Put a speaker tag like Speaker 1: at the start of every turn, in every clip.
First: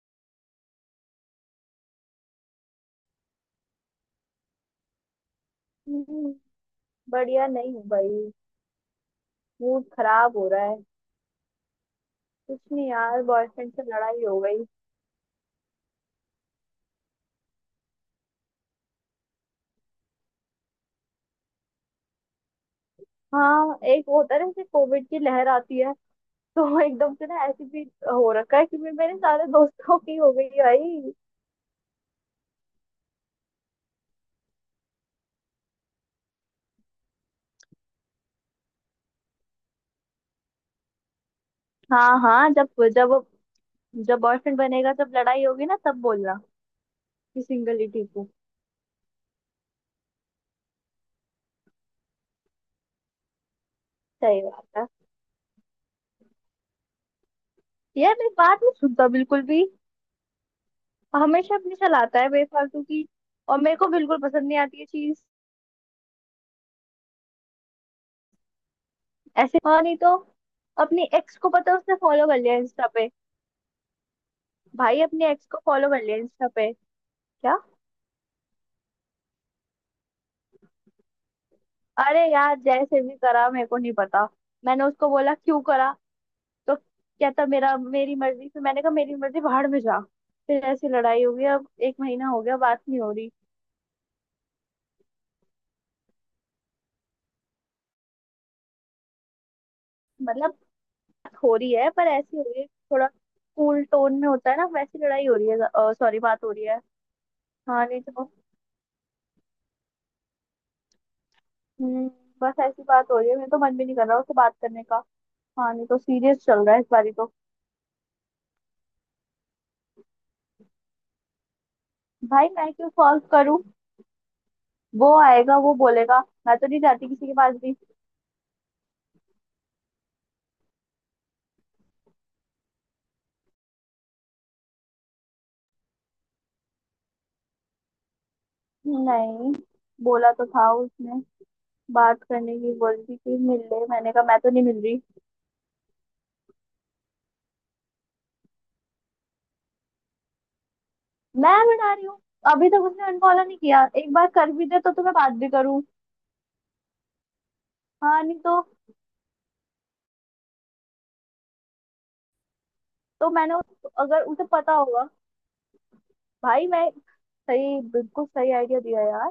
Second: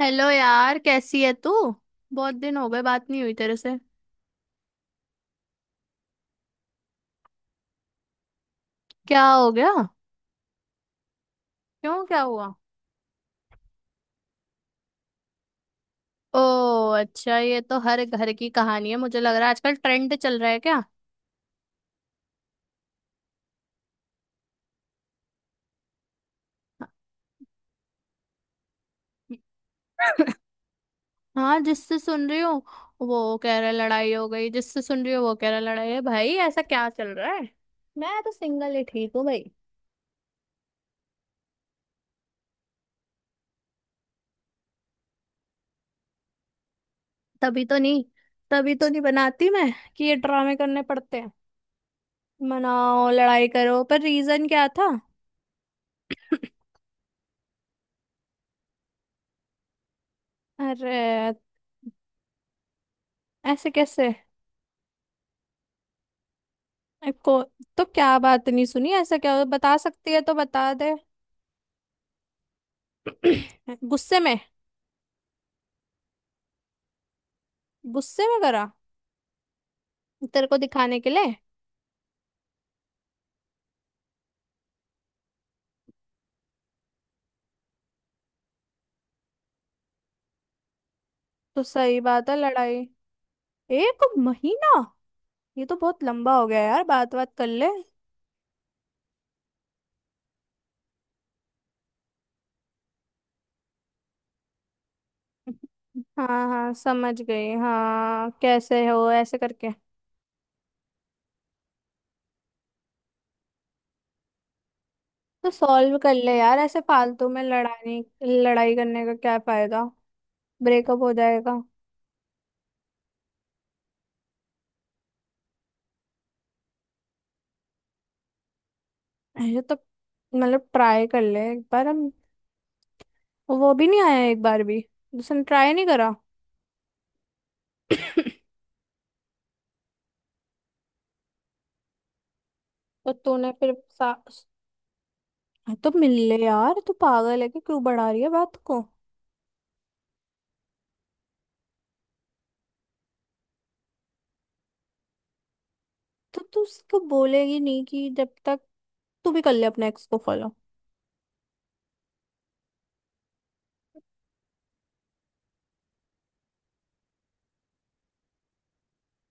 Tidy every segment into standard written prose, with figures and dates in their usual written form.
Speaker 1: Hello यार, कैसी है तू। बहुत दिन हो गए बात नहीं हुई तेरे से।
Speaker 2: हम्म, बढ़िया नहीं हूँ भाई।
Speaker 1: क्या हो गया।
Speaker 2: मूड खराब हो रहा है।
Speaker 1: क्यों, क्या हुआ।
Speaker 2: कुछ नहीं यार, बॉयफ्रेंड से लड़ाई हो गई।
Speaker 1: ओ, अच्छा ये तो हर घर की कहानी है, मुझे लग रहा है आजकल ट्रेंड चल रहा है क्या।
Speaker 2: हाँ, एक होता है ना, जैसे कोविड की लहर आती है, तो एकदम से ना ऐसे भी हो रखा है कि मेरे सारे दोस्तों की हो गई है भाई।
Speaker 1: हाँ, जिससे सुन रही हूँ वो कह रहा है लड़ाई हो गई, जिससे सुन रही हूँ वो कह रहा है लड़ाई है भाई, ऐसा क्या चल रहा है। मैं तो सिंगल ही ठीक हूँ भाई।
Speaker 2: हाँ हाँ, जब जब जब बॉयफ्रेंड बनेगा, जब लड़ाई होगी ना, तब बोलना कि
Speaker 1: तभी तो
Speaker 2: सिंगल ही
Speaker 1: नहीं
Speaker 2: ठीक हूँ।
Speaker 1: तभी तो नहीं बनाती मैं कि ये ड्रामे करने पड़ते हैं। मनाओ, लड़ाई करो, पर
Speaker 2: सही
Speaker 1: रीजन
Speaker 2: बात
Speaker 1: क्या
Speaker 2: है।
Speaker 1: था।
Speaker 2: यार मेरी बात नहीं सुनता बिल्कुल भी,
Speaker 1: अरे,
Speaker 2: हमेशा अपनी चलाता है बेफालतू की, और
Speaker 1: ऐसे
Speaker 2: मेरे को
Speaker 1: कैसे।
Speaker 2: बिल्कुल पसंद नहीं आती ये चीज।
Speaker 1: अरे को, तो क्या बात नहीं सुनी? ऐसा क्या हुआ?
Speaker 2: ऐसे
Speaker 1: बता
Speaker 2: हाँ नहीं
Speaker 1: सकती
Speaker 2: तो,
Speaker 1: है तो बता दे।
Speaker 2: अपनी एक्स को पता है उसने फॉलो कर लिया इंस्टा पे।
Speaker 1: गुस्से में।
Speaker 2: भाई अपने एक्स को फॉलो कर लिया इंस्टा पे क्या।
Speaker 1: गुस्से में करा, तेरे को दिखाने के लिए।
Speaker 2: अरे यार जैसे भी करा मेरे को नहीं पता। मैंने उसको बोला क्यों करा, तो कहता मेरा मेरी मर्जी, फिर मैंने कहा मेरी मर्जी बाहर में जा। फिर ऐसी लड़ाई हो गई,
Speaker 1: तो
Speaker 2: अब एक
Speaker 1: सही
Speaker 2: महीना
Speaker 1: बात है
Speaker 2: हो गया बात
Speaker 1: लड़ाई।
Speaker 2: नहीं हो रही।
Speaker 1: एक महीना, ये तो बहुत लंबा हो गया यार, बात बात कर ले।
Speaker 2: मतलब, बात हो रही है पर ऐसी हो रही है थोड़ा, कूल टोन में होता है ना वैसी, लड़ाई हो रही है, सॉरी
Speaker 1: हाँ
Speaker 2: बात हो रही
Speaker 1: हाँ,
Speaker 2: है।
Speaker 1: समझ गई,
Speaker 2: हाँ नहीं
Speaker 1: हाँ
Speaker 2: तो।
Speaker 1: कैसे हो ऐसे करके।
Speaker 2: हम्म बस ऐसी बात हो रही है, मेरे तो मन भी नहीं कर रहा उससे बात करने का।
Speaker 1: तो
Speaker 2: हाँ नहीं
Speaker 1: सॉल्व
Speaker 2: तो,
Speaker 1: कर ले
Speaker 2: सीरियस
Speaker 1: यार,
Speaker 2: चल रहा
Speaker 1: ऐसे
Speaker 2: है इस बारी
Speaker 1: फालतू
Speaker 2: तो।
Speaker 1: में लड़ाने। लड़ाई करने का क्या फायदा, ब्रेकअप हो जाएगा।
Speaker 2: भाई मैं क्यों सॉल्व करूं, वो आएगा वो बोलेगा, मैं तो नहीं जाती किसी के पास भी।
Speaker 1: ये तो मतलब ट्राई कर ले एक बार। हम, वो भी नहीं आया एक बार भी, उसने ट्राई नहीं करा।
Speaker 2: नहीं, बोला तो था उसने, बात करने की बोली
Speaker 1: तो
Speaker 2: थी कि
Speaker 1: तूने
Speaker 2: मिल
Speaker 1: फिर
Speaker 2: ले, मैंने
Speaker 1: सा...
Speaker 2: कहा मैं तो नहीं मिल रही।
Speaker 1: हाँ, तो मिल ले यार, तू पागल है कि क्यों बढ़ा रही है बात को।
Speaker 2: मैं बना रही हूँ, अभी तक उसने अनफॉलो नहीं किया, एक बार कर भी दे तो तुम्हें बात भी करूँ।
Speaker 1: तो तू उसको बोलेगी नहीं कि
Speaker 2: हाँ
Speaker 1: जब
Speaker 2: नहीं
Speaker 1: तक।
Speaker 2: तो,
Speaker 1: तू भी कर ले अपने एक्स को फॉलो।
Speaker 2: तो मैंने अगर उसे पता होगा, भाई मैं, सही बिल्कुल सही आइडिया दिया यार।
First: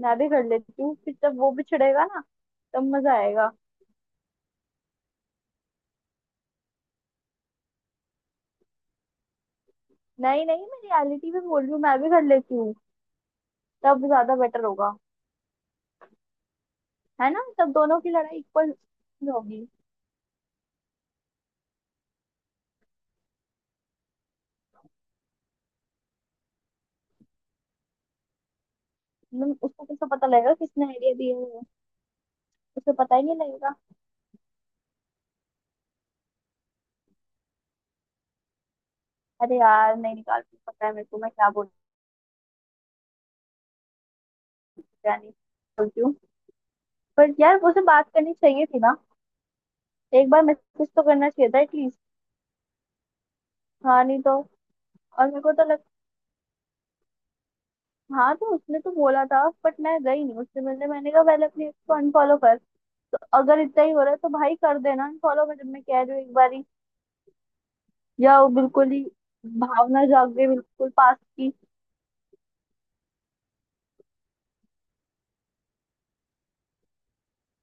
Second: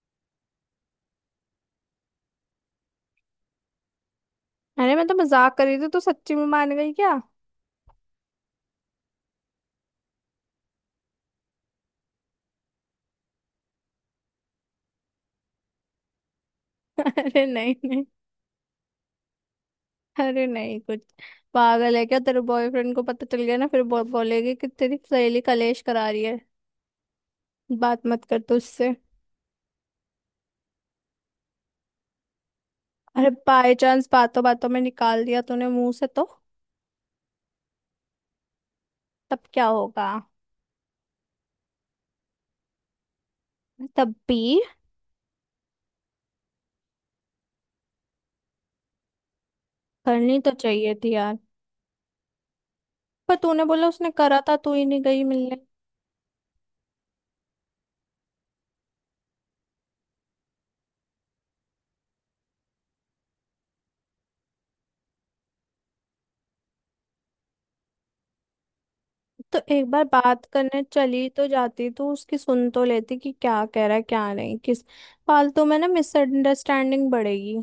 Speaker 2: मैं भी कर लेती हूँ, फिर जब वो भी छिड़ेगा ना तब मजा आएगा।
Speaker 1: अरे मैं तो मजाक कर रही थी, तू सच्ची में मान गई क्या।
Speaker 2: नहीं नहीं, मैं रियलिटी में बोल रही हूँ, मैं भी कर लेती हूँ, तब ज्यादा बेटर होगा। है ना,
Speaker 1: अरे
Speaker 2: तब
Speaker 1: नहीं
Speaker 2: दोनों
Speaker 1: नहीं।
Speaker 2: की लड़ाई इक्वल होगी।
Speaker 1: अरे नहीं कुछ, पागल है क्या, तेरे बॉयफ्रेंड को पता चल गया ना फिर बोलेगी कि तेरी सहेली कलेश करा रही है, बात मत कर तू उससे।
Speaker 2: मतलब उसको कैसे पता लगेगा किसने आइडिया दिए है, उसे पता ही
Speaker 1: अरे
Speaker 2: नहीं
Speaker 1: बाय
Speaker 2: लगेगा।
Speaker 1: चांस बातों बातों में निकाल दिया तूने मुंह से तो तब
Speaker 2: अरे
Speaker 1: क्या
Speaker 2: यार
Speaker 1: होगा।
Speaker 2: नहीं, निकाल के पता है मेरे को मैं क्या बोल
Speaker 1: तब भी
Speaker 2: क्या नहीं बोलती हूँ। पर यार उसे बात करनी चाहिए थी ना, एक
Speaker 1: करनी
Speaker 2: बार
Speaker 1: तो
Speaker 2: मैसेज
Speaker 1: चाहिए
Speaker 2: तो
Speaker 1: थी
Speaker 2: करना
Speaker 1: यार।
Speaker 2: चाहिए था एटलीस्ट।
Speaker 1: पर तूने बोला
Speaker 2: हाँ
Speaker 1: उसने
Speaker 2: नहीं तो,
Speaker 1: करा था, तू ही नहीं गई
Speaker 2: और मेरे को तो
Speaker 1: मिलने।
Speaker 2: लग, हाँ तो उसने तो बोला था बट मैं गई नहीं उससे मिलने, मैंने कहा पहले अपने ex को अनफॉलो कर। तो अगर इतना ही हो रहा है तो भाई कर देना अनफॉलो, मैं जब मैं कह रही हूँ एक बारी, या वो बिल्कुल ही
Speaker 1: तो एक बार
Speaker 2: भावना जाग
Speaker 1: बात
Speaker 2: गई
Speaker 1: करने
Speaker 2: बिल्कुल पास
Speaker 1: चली तो
Speaker 2: की।
Speaker 1: जाती, तो उसकी सुन तो लेती कि क्या कह रहा है क्या नहीं। किस फालतू में ना मिसअंडरस्टैंडिंग बढ़ेगी।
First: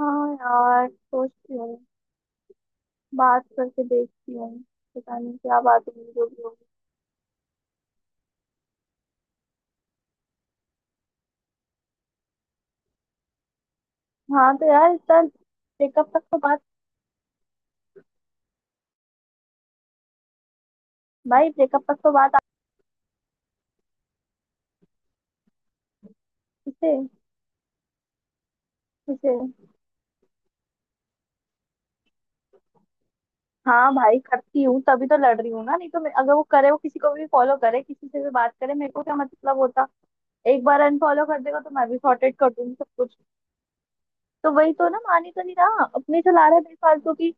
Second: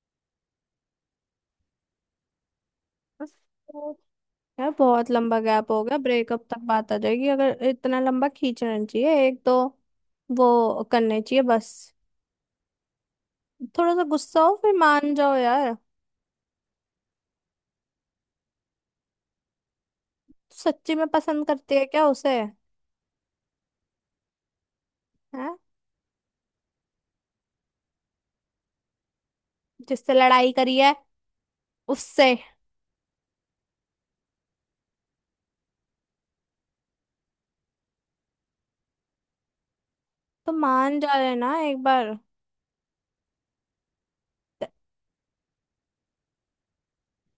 Speaker 2: हाँ यार, सोचती हूँ,
Speaker 1: बस,
Speaker 2: बात करके
Speaker 1: तो
Speaker 2: देखती हूँ।
Speaker 1: यार बहुत
Speaker 2: पता नहीं
Speaker 1: लंबा
Speaker 2: क्या
Speaker 1: गैप हो
Speaker 2: बात
Speaker 1: गया,
Speaker 2: होगी, जो भी
Speaker 1: ब्रेकअप तक
Speaker 2: होगी।
Speaker 1: बात आ जाएगी अगर, इतना लंबा खींचना नहीं चाहिए एक तो। वो करने चाहिए बस, थोड़ा सा गुस्सा हो
Speaker 2: हाँ तो
Speaker 1: फिर
Speaker 2: यार,
Speaker 1: मान
Speaker 2: इतना
Speaker 1: जाओ यार।
Speaker 2: ब्रेकअप तक तो बात,
Speaker 1: सच्ची में पसंद
Speaker 2: भाई
Speaker 1: करती है
Speaker 2: ब्रेकअप तक
Speaker 1: क्या
Speaker 2: तो बात
Speaker 1: उसे। है,
Speaker 2: आती से। किसे?
Speaker 1: जिससे लड़ाई करी है उससे।
Speaker 2: हाँ भाई करती हूँ, तभी तो लड़ रही हूँ ना, नहीं तो मैं, अगर वो करे वो किसी को भी फॉलो करे किसी से भी बात करे, मेरे को क्या मतलब होता।
Speaker 1: तो
Speaker 2: एक बार
Speaker 1: मान जा
Speaker 2: अनफॉलो
Speaker 1: रहे
Speaker 2: कर
Speaker 1: ना
Speaker 2: देगा तो
Speaker 1: एक
Speaker 2: मैं भी
Speaker 1: बार।
Speaker 2: सॉर्टेड कर दूंगी सब कुछ। तो
Speaker 1: त-
Speaker 2: वही तो ना, मान ही तो नहीं रहा, अपने चला रहा है बेफालतू की।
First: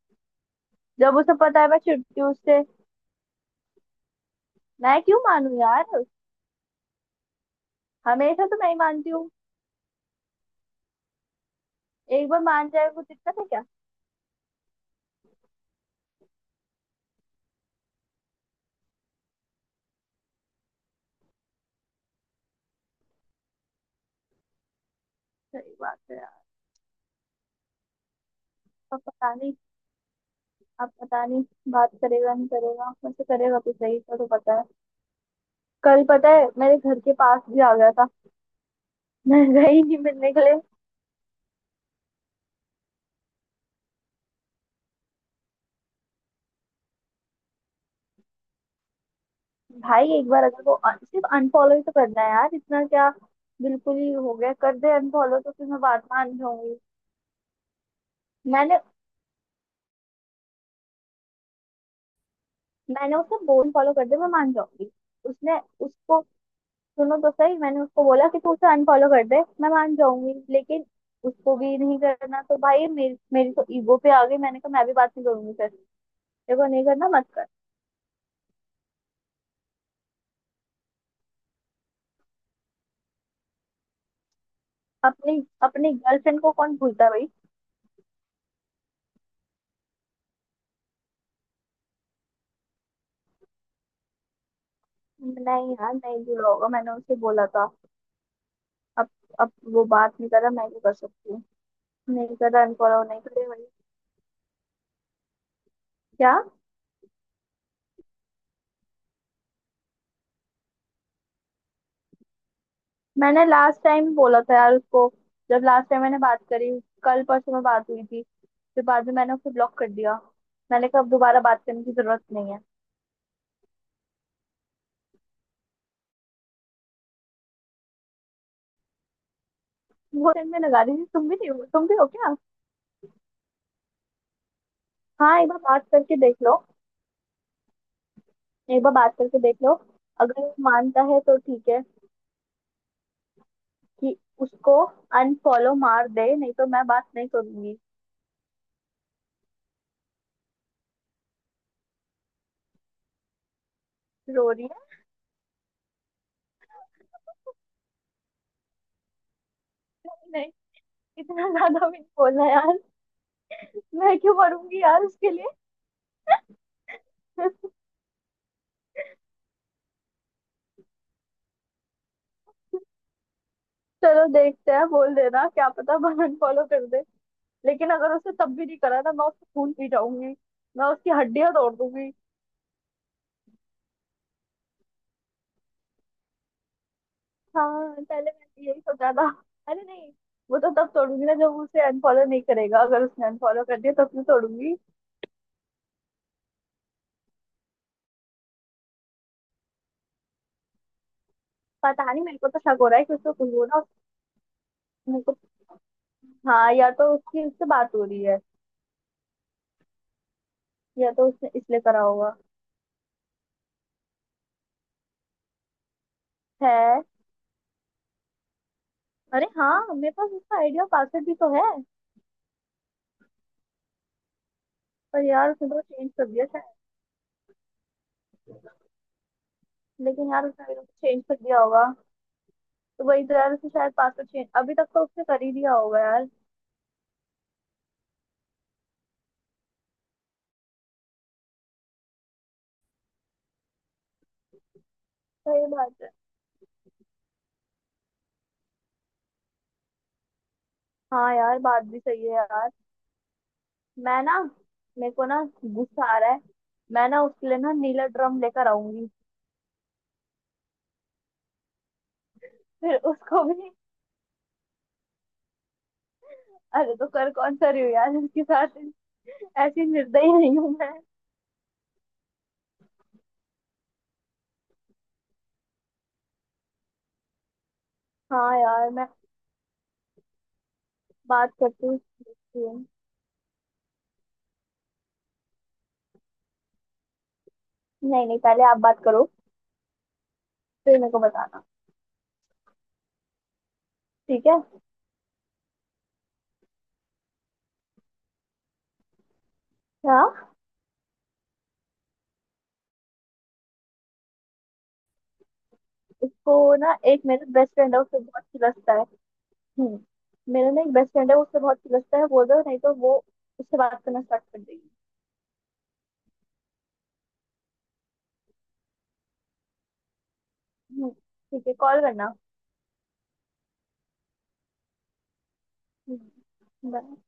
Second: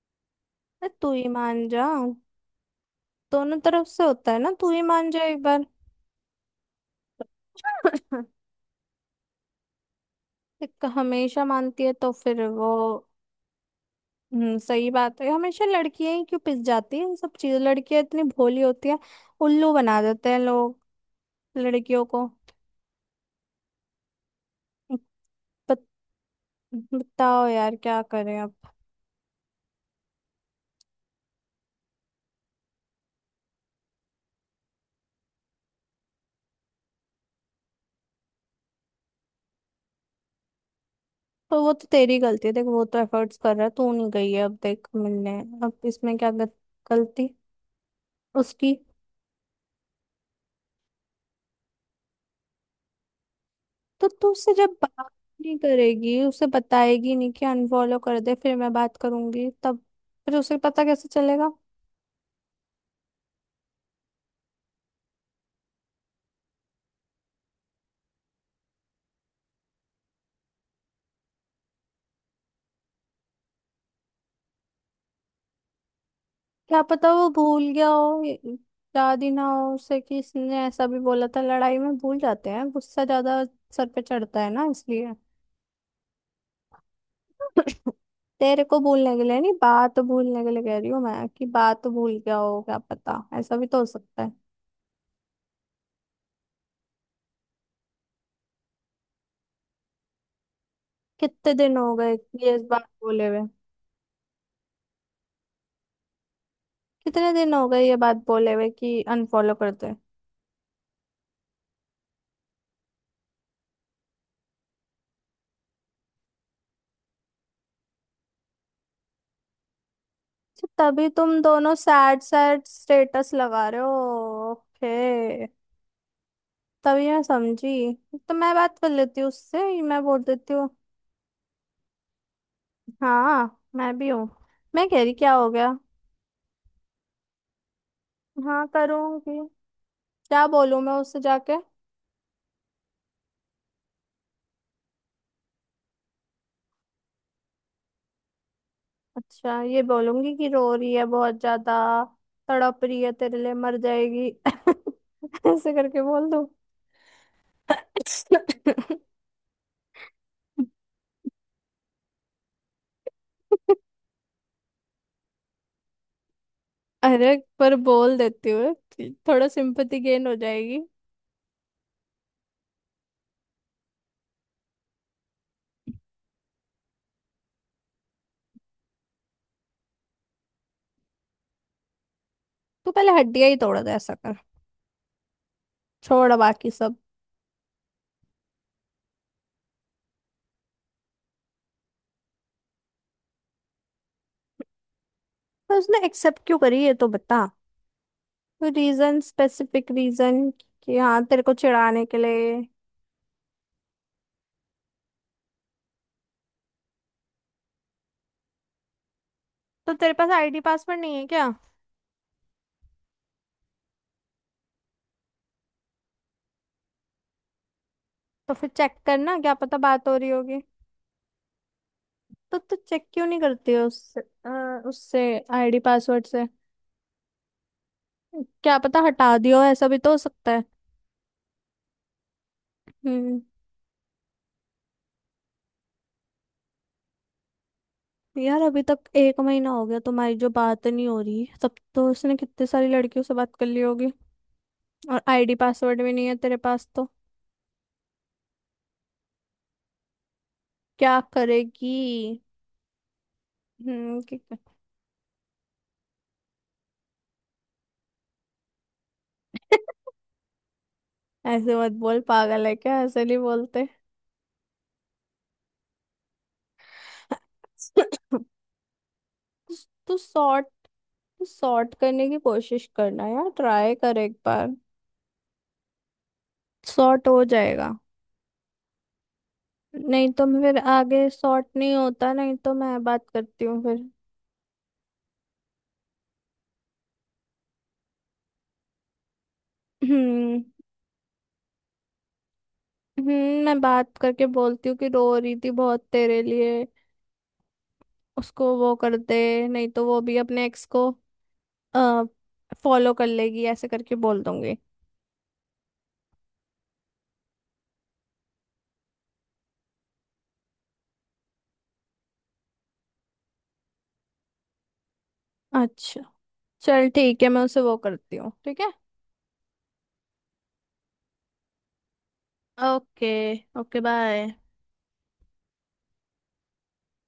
Speaker 1: अरे तू
Speaker 2: जब
Speaker 1: ही
Speaker 2: उसे पता
Speaker 1: मान
Speaker 2: है मैं
Speaker 1: जा,
Speaker 2: चिढ़ती हूँ उससे।
Speaker 1: दोनों तरफ से होता है ना, तू ही
Speaker 2: मैं
Speaker 1: मान
Speaker 2: क्यों
Speaker 1: जा एक
Speaker 2: मानू
Speaker 1: बार।
Speaker 2: यार, हमेशा तो मैं ही मानती हूँ,
Speaker 1: एक हमेशा मानती है तो
Speaker 2: एक बार
Speaker 1: फिर
Speaker 2: मान
Speaker 1: वो।
Speaker 2: जाए कुछ दिक्कत है क्या।
Speaker 1: सही बात है, हमेशा लड़कियां ही क्यों पिस जाती है, सब चीज लड़कियां इतनी भोली होती है, उल्लू बना देते हैं लोग लड़कियों को।
Speaker 2: सही
Speaker 1: बत-
Speaker 2: बात है। यार
Speaker 1: बताओ यार क्या करें अब।
Speaker 2: अब पता नहीं, अब पता नहीं, बात करेगा नहीं करेगा, वैसे करेगा तो सही, इसका तो पता है। कल पता है मेरे घर के पास भी आ गया था मैं गई नहीं मिलने के लिए।
Speaker 1: तो वो तो तेरी गलती है, देख वो तो एफर्ट्स कर रहा है, तू नहीं गई है अब देख मिलने। अब इसमें क्या गलती उसकी।
Speaker 2: भाई एक बार अगर वो सिर्फ अनफॉलो ही तो करना है यार, इतना क्या बिल्कुल
Speaker 1: तो
Speaker 2: ही
Speaker 1: तू
Speaker 2: हो
Speaker 1: उससे
Speaker 2: गया,
Speaker 1: जब
Speaker 2: कर दे
Speaker 1: बात
Speaker 2: अनफॉलो तो
Speaker 1: नहीं
Speaker 2: फिर मैं बात
Speaker 1: करेगी,
Speaker 2: मान
Speaker 1: उसे
Speaker 2: जाऊंगी।
Speaker 1: बताएगी नहीं कि अनफॉलो कर दे फिर मैं
Speaker 2: मैंने
Speaker 1: बात करूंगी, तब फिर उसे पता कैसे चलेगा।
Speaker 2: मैंने उसको बोल फॉलो कर दे मैं मान जाऊंगी। उसने, उसको, सुनो तो सही, मैंने उसको बोला कि तू उसे अनफॉलो कर दे मैं मान जाऊंगी, लेकिन उसको भी नहीं करना, तो भाई मेरी मेरी तो ईगो पे आ गई, मैंने कहा मैं भी बात नहीं करूंगी फिर, देखो
Speaker 1: क्या
Speaker 2: नहीं करना
Speaker 1: पता
Speaker 2: मत
Speaker 1: वो
Speaker 2: कर।
Speaker 1: भूल गया हो, याद ही ना हो उसे कि इसने ऐसा भी बोला था, लड़ाई में भूल जाते हैं, गुस्सा ज्यादा सर पे चढ़ता है ना इसलिए।
Speaker 2: अपनी अपनी गर्लफ्रेंड को कौन भूलता है भाई।
Speaker 1: तेरे को भूलने के लिए नहीं, बात भूलने के लिए कह रही हूँ मैं, कि बात भूल गया हो क्या पता, ऐसा भी तो हो सकता है।
Speaker 2: नहीं यार, नहीं भूला होगा, मैंने उसे बोला था। अब अब वो बात नहीं कर रहा, मैं भी कर सकती हूँ।
Speaker 1: कितने दिन हो गए
Speaker 2: नहीं कर
Speaker 1: ये इस
Speaker 2: रहा
Speaker 1: बात
Speaker 2: अनफॉलो, नहीं
Speaker 1: बोले हुए।
Speaker 2: करे भाई। क्या?
Speaker 1: कितने दिन हो गए ये बात बोले हुए कि अनफॉलो कर दे।
Speaker 2: मैंने लास्ट टाइम बोला था यार उसको, जब लास्ट टाइम मैंने बात करी, कल परसों में बात हुई थी, फिर बाद में मैंने उसको ब्लॉक कर दिया।
Speaker 1: अच्छा,
Speaker 2: मैंने कहा
Speaker 1: तभी
Speaker 2: अब
Speaker 1: तुम
Speaker 2: दोबारा बात
Speaker 1: दोनों
Speaker 2: करने की
Speaker 1: सैड
Speaker 2: जरूरत नहीं है।
Speaker 1: सैड स्टेटस लगा रहे हो। ओके, तभी मैं समझी। तो मैं बात कर लेती हूँ उससे, मैं बोल
Speaker 2: वो टाइम
Speaker 1: देती
Speaker 2: में
Speaker 1: हूँ।
Speaker 2: लगा रही थी, तुम भी नहीं हो, तुम भी हो क्या।
Speaker 1: हाँ, मैं भी हूँ। मैं कह रही क्या
Speaker 2: हाँ एक
Speaker 1: हो
Speaker 2: बार
Speaker 1: गया।
Speaker 2: बात करके देख लो,
Speaker 1: हाँ
Speaker 2: एक बार बात
Speaker 1: करूँगी।
Speaker 2: करके देख लो, अगर
Speaker 1: क्या
Speaker 2: वो
Speaker 1: बोलूँ मैं
Speaker 2: मानता
Speaker 1: उससे
Speaker 2: है तो
Speaker 1: जाके।
Speaker 2: ठीक है। कि उसको अनफॉलो मार दे, नहीं तो मैं बात नहीं करूंगी।
Speaker 1: अच्छा, ये बोलूंगी कि रो रही है बहुत ज्यादा, तड़प रही है तेरे लिए, मर जाएगी।
Speaker 2: रो रही है?
Speaker 1: ऐसे करके बोल दूँ।
Speaker 2: नहीं, इतना ज्यादा भी नहीं बोलना यार, मैं क्यों मरूंगी यार उसके
Speaker 1: अरे
Speaker 2: लिए।
Speaker 1: पर बोल देती हूँ, थोड़ा सिंपैथी गेन हो जाएगी।
Speaker 2: चलो देखते हैं, बोल देना, क्या पता बहन फॉलो कर दे। लेकिन अगर उसने तब भी नहीं करा ना, मैं उसको खून पी जाऊंगी, मैं उसकी हड्डियां तोड़ दूंगी।
Speaker 1: तू पहले हड्डियां ही तोड़ दे, ऐसा कर, छोड़ बाकी सब।
Speaker 2: हाँ पहले मैंने यही सोचा था। अरे नहीं, वो तो तब तोड़ूंगी ना जब वो उसे अनफॉलो नहीं करेगा, अगर उसने अनफॉलो कर दिया तब मैं तोड़ूंगी।
Speaker 1: पर उसने एक्सेप्ट क्यों करी है तो बता, कोई रीजन, स्पेसिफिक रीजन, कि हाँ तेरे को चिढ़ाने
Speaker 2: पता
Speaker 1: के
Speaker 2: नहीं, मेरे को
Speaker 1: लिए।
Speaker 2: तो शक हो रहा है कि उसको कुछ बोला मेरे को। हाँ, या तो उसकी उससे बात हो रही है,
Speaker 1: तो तेरे पास आईडी पासवर्ड
Speaker 2: या
Speaker 1: नहीं है
Speaker 2: तो उसने
Speaker 1: क्या।
Speaker 2: इसलिए करा होगा। है।
Speaker 1: तो फिर चेक करना,
Speaker 2: अरे
Speaker 1: क्या पता
Speaker 2: हाँ,
Speaker 1: बात
Speaker 2: मेरे
Speaker 1: हो रही
Speaker 2: पास उसका
Speaker 1: होगी।
Speaker 2: आइडिया पासवर्ड भी तो है।
Speaker 1: तो तू चेक क्यों नहीं करती है उससे। उससे
Speaker 2: पर यार उसने
Speaker 1: आईडी
Speaker 2: तो चेंज
Speaker 1: पासवर्ड
Speaker 2: कर
Speaker 1: से
Speaker 2: दिया शायद।
Speaker 1: क्या पता हटा दियो, ऐसा भी तो हो
Speaker 2: लेकिन यार
Speaker 1: सकता है।
Speaker 2: उसने मेरे को चेंज कर दिया होगा, तो वही तो
Speaker 1: हम्म।
Speaker 2: यार, उसने शायद पासवर्ड चेंज अभी तक तो उसने कर ही दिया होगा यार।
Speaker 1: यार अभी तक एक महीना हो गया तुम्हारी जो बात नहीं हो रही, तब तो उसने कितने सारी लड़कियों से बात कर ली होगी, और आईडी
Speaker 2: सही बात
Speaker 1: पासवर्ड
Speaker 2: है।
Speaker 1: भी नहीं है तेरे पास तो क्या
Speaker 2: हाँ यार बात
Speaker 1: करेगी।
Speaker 2: भी सही है यार।
Speaker 1: हम्म
Speaker 2: मैं
Speaker 1: कि-
Speaker 2: ना, मेरे को ना गुस्सा आ रहा है, मैं ना उसके लिए ना नीला ड्रम लेकर आऊंगी,
Speaker 1: ऐसे मत बोल, पागल है
Speaker 2: फिर
Speaker 1: क्या, ऐसे नहीं
Speaker 2: उसको भी
Speaker 1: बोलते।
Speaker 2: अरे तो कर कौन सा रही हूँ यार उसके साथ, ऐसी
Speaker 1: तू
Speaker 2: निर्दयी नहीं
Speaker 1: सॉर्ट
Speaker 2: हूँ मैं।
Speaker 1: सॉर्ट करने की कोशिश करना यार, ट्राई कर एक बार, सॉर्ट हो जाएगा।
Speaker 2: हाँ यार, मैं
Speaker 1: नहीं तो मैं फिर, आगे
Speaker 2: बात
Speaker 1: सॉर्ट
Speaker 2: करती
Speaker 1: नहीं
Speaker 2: हूँ
Speaker 1: होता नहीं
Speaker 2: उससे।
Speaker 1: तो मैं बात करती हूँ फिर।
Speaker 2: नहीं नहीं, पहले आप बात करो,
Speaker 1: हम्म।
Speaker 2: फिर मेरे को बताना।
Speaker 1: मैं बात करके
Speaker 2: ठीक है।
Speaker 1: बोलती हूँ कि रो रही थी बहुत तेरे लिए, उसको वो कर दे नहीं तो वो भी
Speaker 2: हाँ,
Speaker 1: अपने एक्स को फॉलो कर लेगी, ऐसे करके बोल दूंगी।
Speaker 2: उसको ना, एक मेरा बेस्ट फ्रेंड है उससे बहुत खिलस्ता है। हम्म, मेरा ना एक बेस्ट फ्रेंड है उससे बहुत खिलस्ता है, बोल दो, नहीं तो वो उससे बात करना स्टार्ट कर देगी।
Speaker 1: अच्छा चल ठीक है, मैं उसे वो करती हूँ, ठीक है।
Speaker 2: ठीक है, कॉल करना।
Speaker 1: ओके। Okay bye.
Speaker 2: हम्म, bye.